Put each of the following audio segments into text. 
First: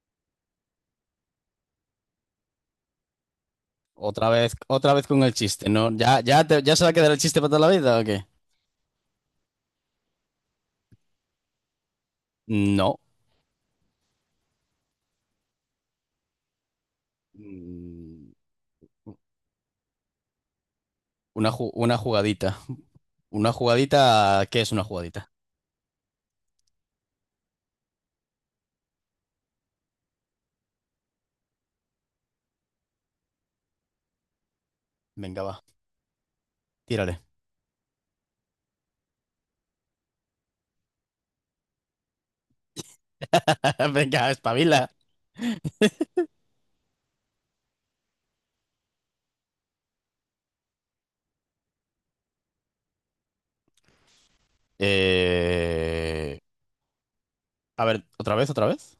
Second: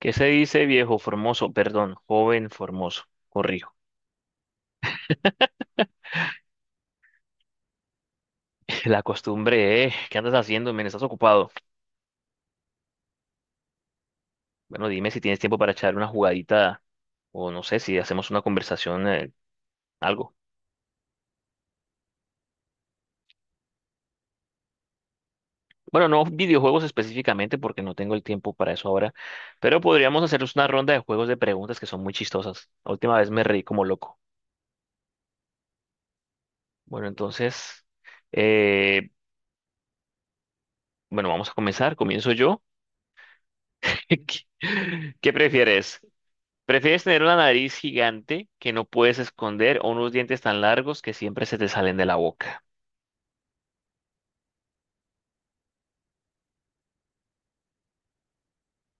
¿Qué se dice, viejo formoso? Perdón, joven formoso. Corrijo. Otra vez con el chiste, ¿no? ¿Ya se va a quedar el chiste para toda la vida o qué? La costumbre, ¿eh? ¿Qué andas haciendo, men? ¿Estás ocupado? No. Bueno, dime si tienes tiempo para echar una jugadita o no sé si hacemos Mm, una conversación, algo. una, una jugadita. Una jugadita. ¿Qué es una jugadita? Bueno, no videojuegos específicamente porque no tengo el tiempo para eso ahora, pero podríamos hacernos una ronda de juegos de preguntas que son muy chistosas. La última vez me reí como loco. Venga, va. Bueno, Tírale. entonces, eh, bueno, vamos a comenzar. Comienzo yo. Venga, ¿Qué espabila. qué prefieres? ¿Prefieres tener una nariz gigante que no puedes esconder o unos dientes tan largos que siempre se te salen de la boca? Eh, A ver, otra vez, otra vez.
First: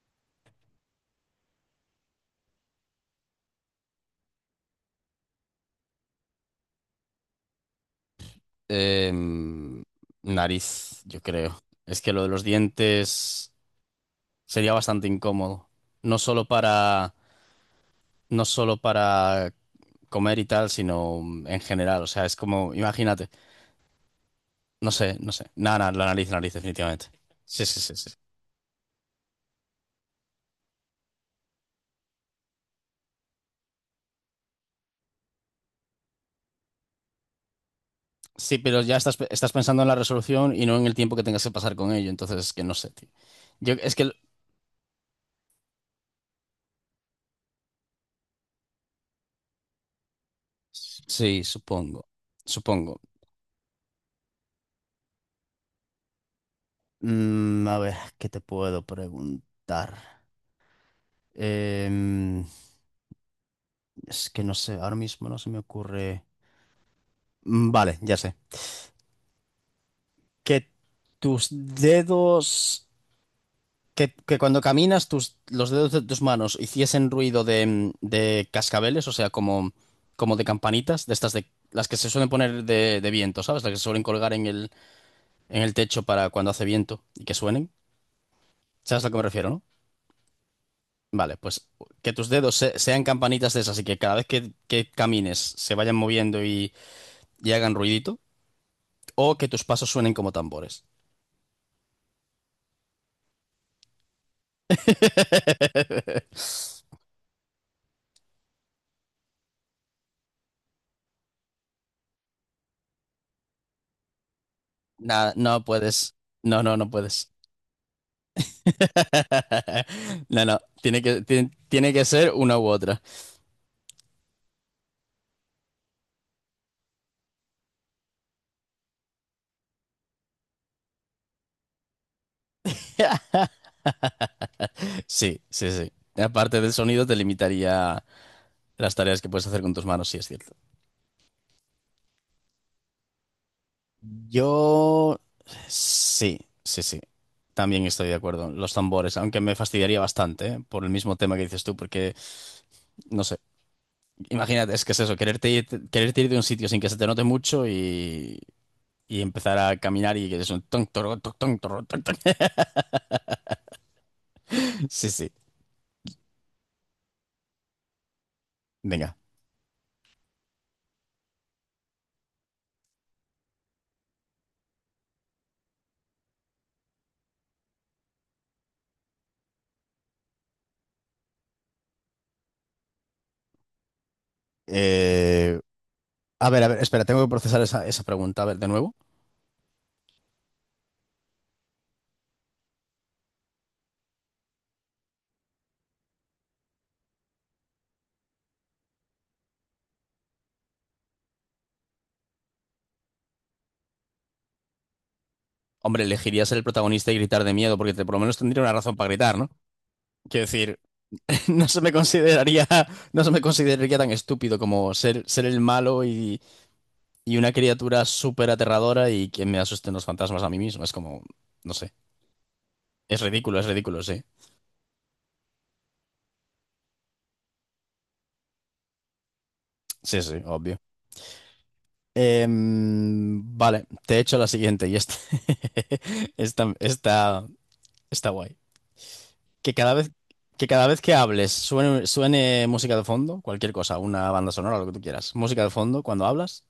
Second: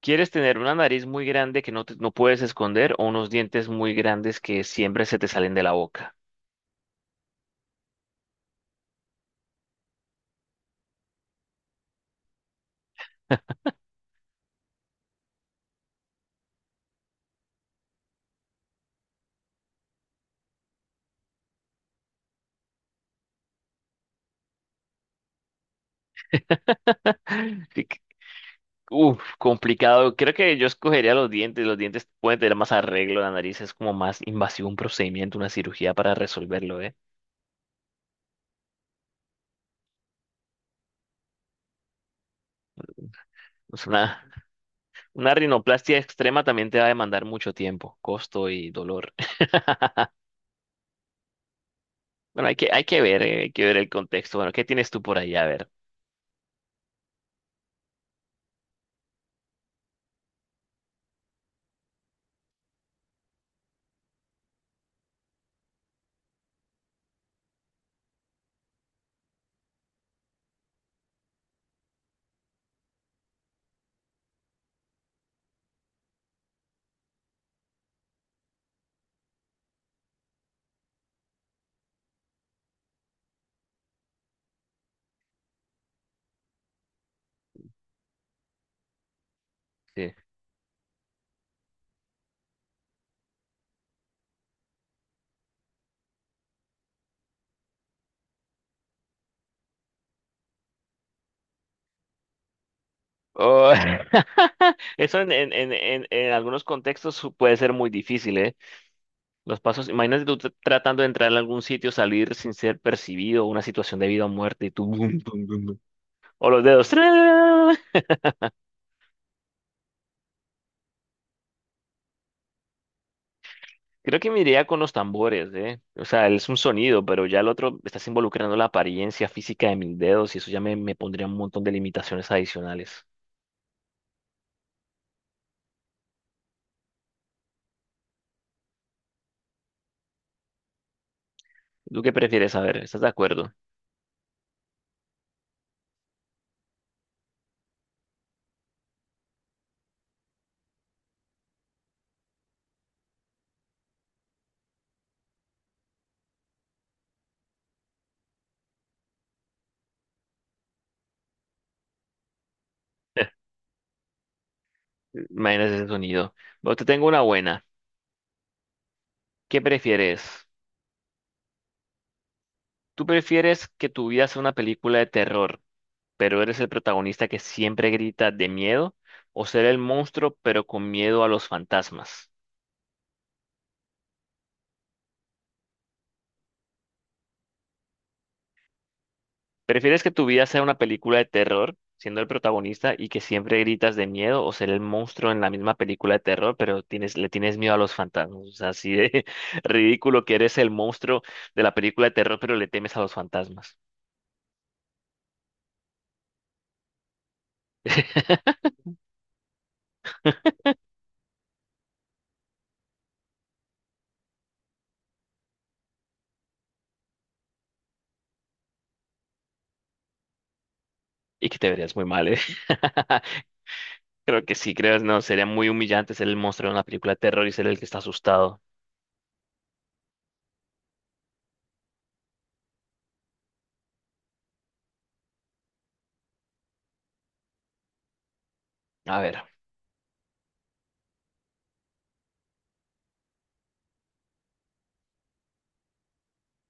¿Quieres tener una nariz muy grande que no, no puedes esconder o unos dientes muy grandes que siempre se te salen de la boca? Em, nariz, yo creo. Es que lo de los dientes sería bastante incómodo. No solo para. No solo para comer y tal, sino en general. O sea, es como. Imagínate. No sé, no sé. Nada, nada, la nariz, definitivamente. Sí, sí, Sí sí, que- sí. Uf, complicado. Creo que yo escogería los dientes. Los dientes pueden tener más arreglo. La nariz es como más invasivo un procedimiento, una cirugía para resolverlo, ¿eh? Sí, pero ya estás pensando en la resolución y no en el tiempo que tengas que pasar con ello. Entonces, es que no sé, tío. Yo, O sea, es que, una rinoplastia extrema también te va a demandar mucho tiempo, costo y dolor. sí, supongo. Bueno, Supongo. Hay que ver el contexto. Bueno, ¿qué tienes tú por ahí? A ver. Mm, a ver, ¿qué te puedo preguntar? Em, es que no sé, ahora mismo no se me ocurre. Mm, vale, ya sé. Que tus dedos que cuando caminas tus, los dedos de tus manos hiciesen ruido de cascabeles, o sea, como, como de campanitas, de estas de las que se suelen poner de viento, ¿sabes? Las que se suelen colgar en el techo para cuando hace viento y que suenen. ¿Sabes a lo que me refiero, no? Sí. Vale, pues que tus dedos sean campanitas de esas y que cada vez que camines se vayan moviendo y hagan ruidito, o que tus pasos suenen como tambores. Oh, eso en algunos contextos puede ser muy difícil, ¿eh? Los pasos, imagínate tú tratando de entrar en algún sitio, salir sin ser percibido, una situación de vida o muerte, y tú bum, Nada, bum, bum, no bum. puedes. O No, los no, dedos. no puedes. ¡Tra! No, no, tiene que ser una u otra. Creo que me iría con los tambores, ¿eh? O sea, es un sonido, pero ya el otro, estás involucrando la apariencia física de mis dedos y eso ya me pondría un montón de limitaciones adicionales. Sí, sí, sí. Aparte del sonido, te limitaría las tareas que puedes hacer con tus manos, sí, es cierto. ¿Tú qué prefieres saber? ¿Estás de acuerdo? Yo sí, sí, sí. También estoy de acuerdo. Los tambores, aunque me fastidiaría bastante, ¿eh? Por el mismo tema que dices tú, porque, no sé, imagínate, es que es eso, quererte ir de un sitio sin que se te note mucho y empezar a caminar y que es un ton, toro, ton, ton, toro, ton, ton. Sí, sí. Imagínate ese sonido. Bueno, te tengo una buena. Venga. ¿Qué prefieres? ¿Tú prefieres que tu vida sea una película de terror, pero eres el protagonista que siempre grita de miedo? ¿O ser el monstruo, pero con miedo a los fantasmas? Eh, A ver, a ver, espera, tengo que procesar esa pregunta. A ver, de nuevo. ¿Prefieres que tu vida sea una película de terror, siendo el protagonista y que siempre gritas de miedo? ¿O ser el monstruo en la misma película de terror, pero le tienes miedo a los fantasmas? O sea, así de ridículo que eres el monstruo de la película de terror, pero le temes a los fantasmas. Hombre, elegirías ser el protagonista y gritar de miedo, porque por lo menos tendría una razón para gritar, ¿no? Quiero decir, no se me consideraría, no se me consideraría tan estúpido como ser, ser el malo y una criatura súper aterradora y que me asusten los fantasmas a mí mismo. Es como, Y que te no sé. verías muy mal, ¿eh? Es ridículo, sí. Creo que sí, no, sería muy humillante ser el monstruo de una película de terror y ser el que está asustado. Sí, sí, obvio. Em, vale, te he hecho la siguiente y esta, esta, está guay. A ver, Que cada vez que hables suene música de fondo, cualquier cosa, una banda sonora, lo que tú quieras. Música de fondo cuando hablas.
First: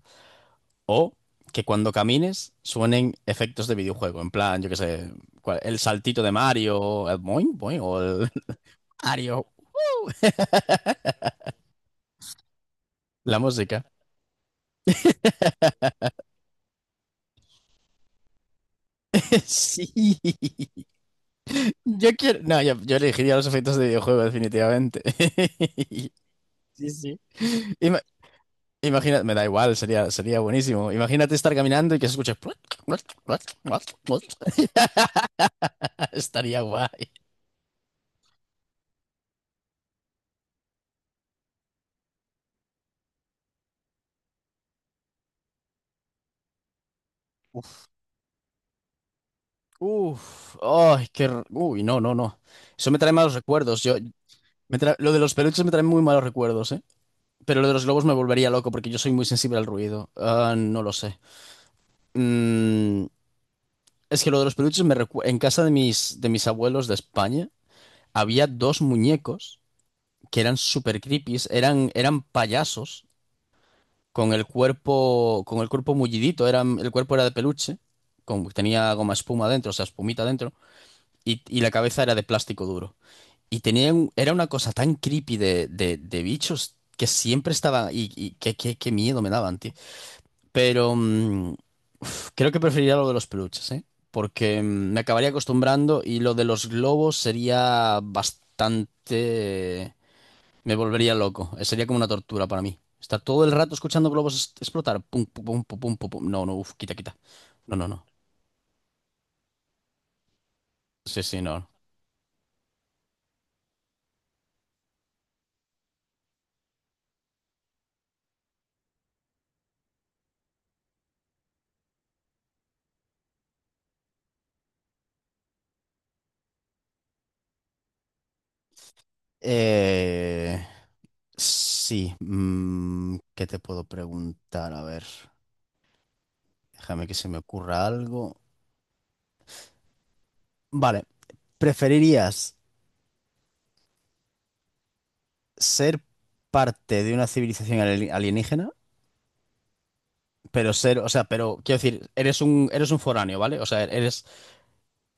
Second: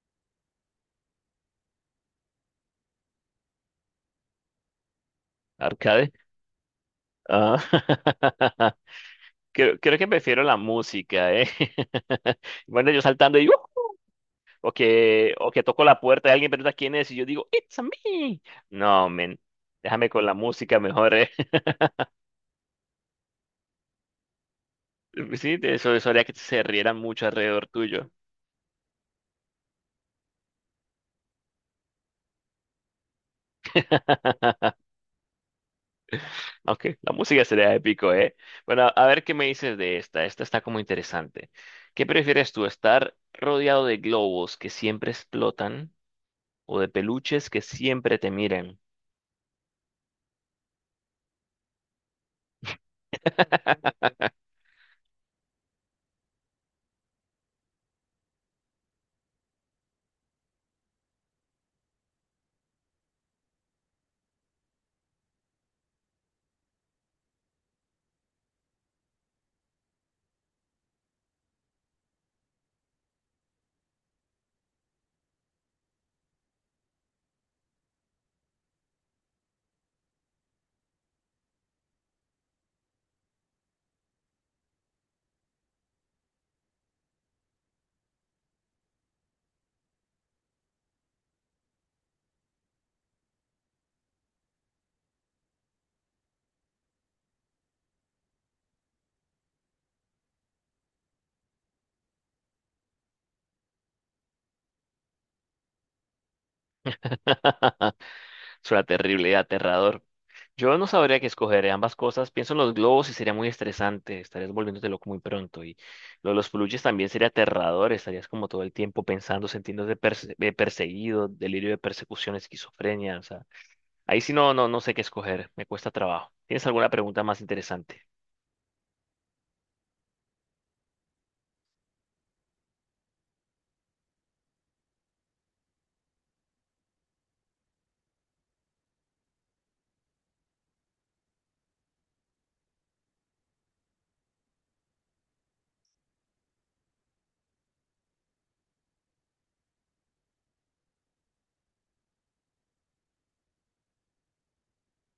O que cuando camines suenen efectos de videojuego. En plan, yo qué sé, el arcade. saltito de Mario, el boing Ah, boing o el Mario. Creo que ¡Uh! prefiero la música, ¿eh? Bueno, yo La saltando y ¡uh! música. O que toco la puerta y alguien pregunta quién es y yo digo, ¡It's a me! No, men, déjame Sí. con la música mejor, ¿eh? Yo quiero. No, yo elegiría los efectos de videojuego, definitivamente. Sí, eso haría que se Sí, rieran sí. mucho alrededor tuyo. Imagina, me da igual, sería buenísimo. Imagínate estar caminando y que se escuche. Estaría Aunque guay. la música sería épico, ¿eh? Bueno, a ver qué me dices de esta. Esta está como interesante. ¿Qué prefieres tú, estar rodeado de globos que siempre explotan o de peluches que siempre te miren? Uf, ay, qué. Uy, no, no, no. Eso me trae malos recuerdos. Yo, lo de los peluches me trae muy malos recuerdos, ¿eh? Pero lo de los globos me volvería loco porque yo soy muy sensible al ruido. Ah, no lo sé. Mm, es que lo de los peluches en casa de mis abuelos de España había dos muñecos que eran super creepies, eran, eran payasos con el cuerpo mullidito, era, el cuerpo era de peluche, con, tenía goma espuma dentro, o sea, espumita dentro, y la cabeza era de plástico duro. Y tenía era una cosa tan creepy de bichos que siempre estaban, y qué, qué miedo me daban, tío. Pero mm, uf, creo que preferiría lo de los peluches, ¿eh? Porque mm, me acabaría acostumbrando y lo de los globos sería bastante... Me volvería loco. Sería como una tortura para mí. Estar todo el rato escuchando globos explotar. Pum, pum, pum, pum, pum, pum, pum. No, no, uf, quita, quita. No, no, no. Suena terrible y aterrador. Yo no sabría Sí, qué sí, escoger, no. Ambas cosas. Pienso en los globos y sería muy estresante. Estarías volviéndote loco muy pronto. Y lo de los peluches también sería aterrador. Estarías como todo el tiempo pensando, sintiéndote perseguido, delirio de persecución, esquizofrenia. Ahí sí no, no, no sé qué escoger, me cuesta trabajo. ¿Tienes alguna pregunta más interesante? Eh, sí. Mm, ¿qué te puedo preguntar? A ver, déjame que se me ocurra algo. Vale, ¿preferirías ser parte de una civilización alienígena? Pero ser, o sea, pero quiero decir, eres un foráneo, ¿vale? O sea, eres.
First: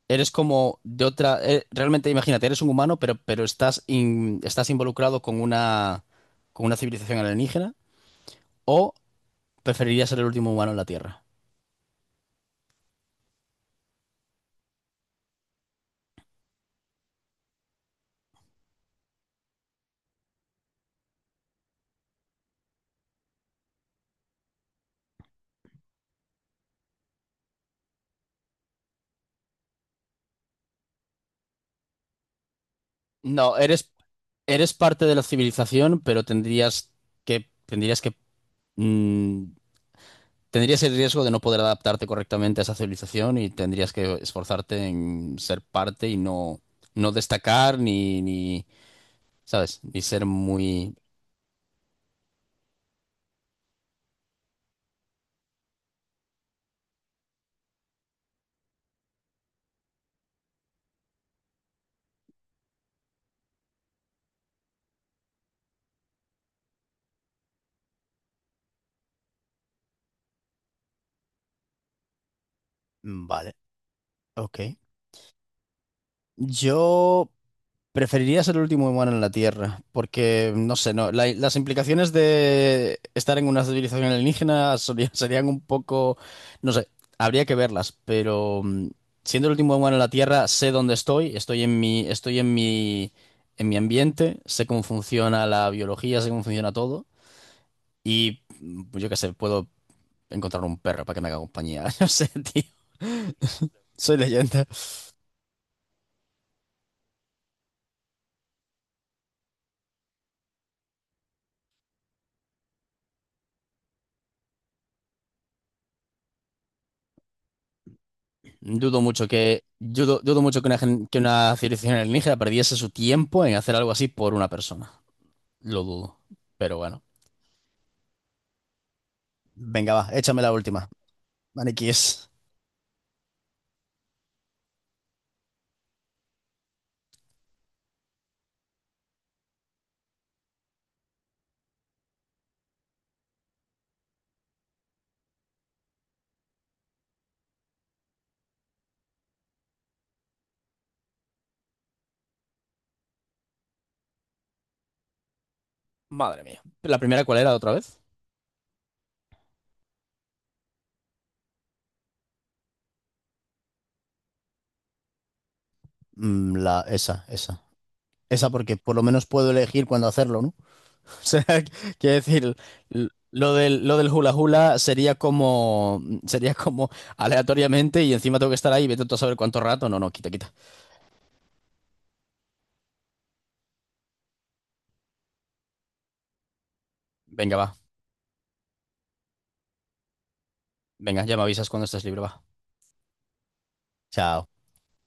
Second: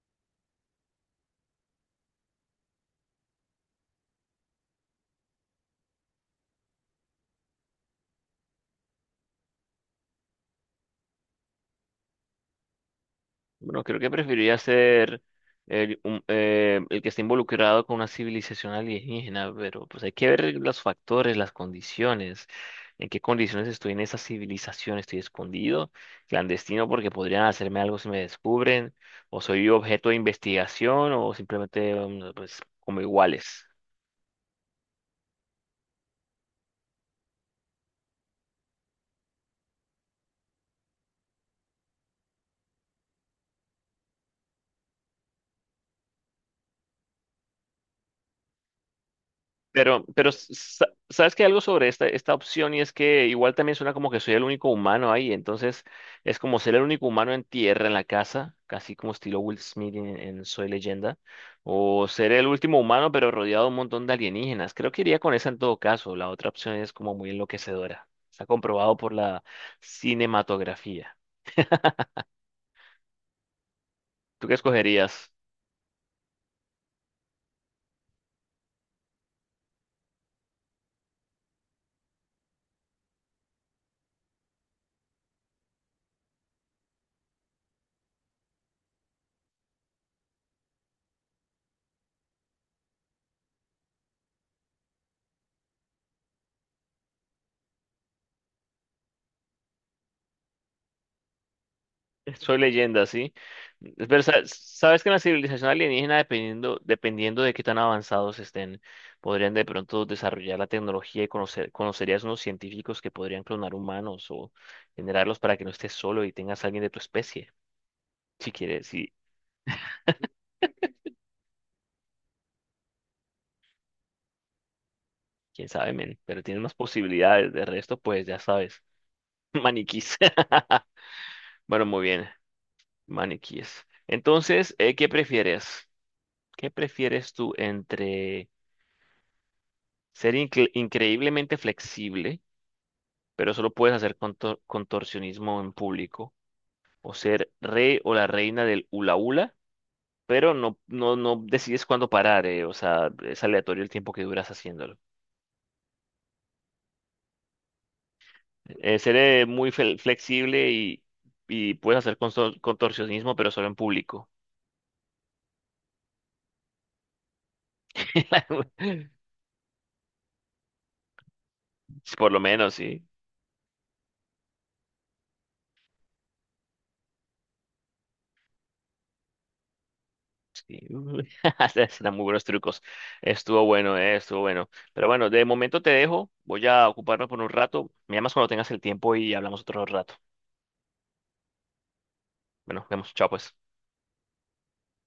Eres como de otra. Eh, realmente, imagínate, eres un humano, pero estás, estás involucrado con una civilización alienígena. ¿O preferirías ser el último humano en la Tierra? Bueno, creo que preferiría ser el que esté involucrado con una civilización alienígena, pero pues hay que ver los factores, las condiciones, en qué condiciones estoy en esa civilización, estoy escondido, clandestino porque podrían hacerme algo si me descubren, o soy objeto de investigación, o simplemente mm, pues como No, iguales. eres, eres parte de la civilización, pero tendrías que, mm, tendrías el riesgo de no poder adaptarte correctamente a esa civilización y tendrías que esforzarte en ser parte y no, no destacar ni, ni, ¿sabes? Ni ser Pero muy... sabes que algo sobre esta, esta opción y es que igual también suena como que soy el único humano ahí, entonces es como ser el único humano en tierra, en la casa, casi como estilo Will Smith en Soy Leyenda, o ser el último humano pero rodeado de un montón de alienígenas. Creo que iría con esa en todo caso, la otra opción es como muy enloquecedora, está comprobado por la cinematografía. Vale, ¿Tú qué ok. escogerías? Yo. Preferiría ser el último humano en la Tierra, porque, no sé, no, las implicaciones de estar en una civilización alienígena serían un poco, no sé, habría que verlas, pero mm, siendo el último humano en la Tierra, sé dónde estoy, en mi ambiente, sé cómo funciona la biología, sé cómo funciona todo, y mm, yo qué sé, puedo encontrar un perro para que me haga compañía, no sé, Soy tío, leyenda, ¿sí? soy Pero leyenda. sabes que en la civilización alienígena, dependiendo, dependiendo de qué tan avanzados estén, podrían de pronto desarrollar la tecnología y conocerías unos científicos que podrían clonar humanos o generarlos para que no estés solo y tengas a alguien de tu especie, si quieres, Dudo sí, mucho que, yo du- dudo mucho que una, que una civilización alienígena perdiese su tiempo en hacer algo así por una persona. quién Lo sabe, men, dudo. pero tienes más Pero bueno. posibilidades. De resto, pues ya sabes, Venga, va, maniquís. échame la última. Bueno, muy bien, Maniquíes. maniquíes. Entonces, ¿qué prefieres? ¿Qué prefieres tú entre ser increíblemente flexible, pero solo puedes hacer contorsionismo en público? ¿O ser rey o la reina del hula hula, pero no decides cuándo parar? O sea, es aleatorio el tiempo que duras haciéndolo. Madre mía. ¿La primera cuál era otra vez? Ser muy flexible y puedes hacer contorsionismo, pero solo en público. Mm, la, esa, esa. Esa porque por lo menos puedo elegir cuándo hacerlo, ¿no? O sea, quiero Por lo decir, menos, sí. Lo del hula hula sería como aleatoriamente y encima tengo que estar ahí, y vete tú a saber cuánto rato. No, no, quita, quita. Sí, uy, se dan muy buenos trucos. Estuvo bueno, estuvo bueno. Pero bueno, de momento te dejo. Voy a ocuparme por un Venga, va. rato. Me llamas cuando tengas el tiempo y hablamos otro rato. Venga, ya me avisas cuando estés libre, va. Bueno, vemos. Chao, pues. Chao.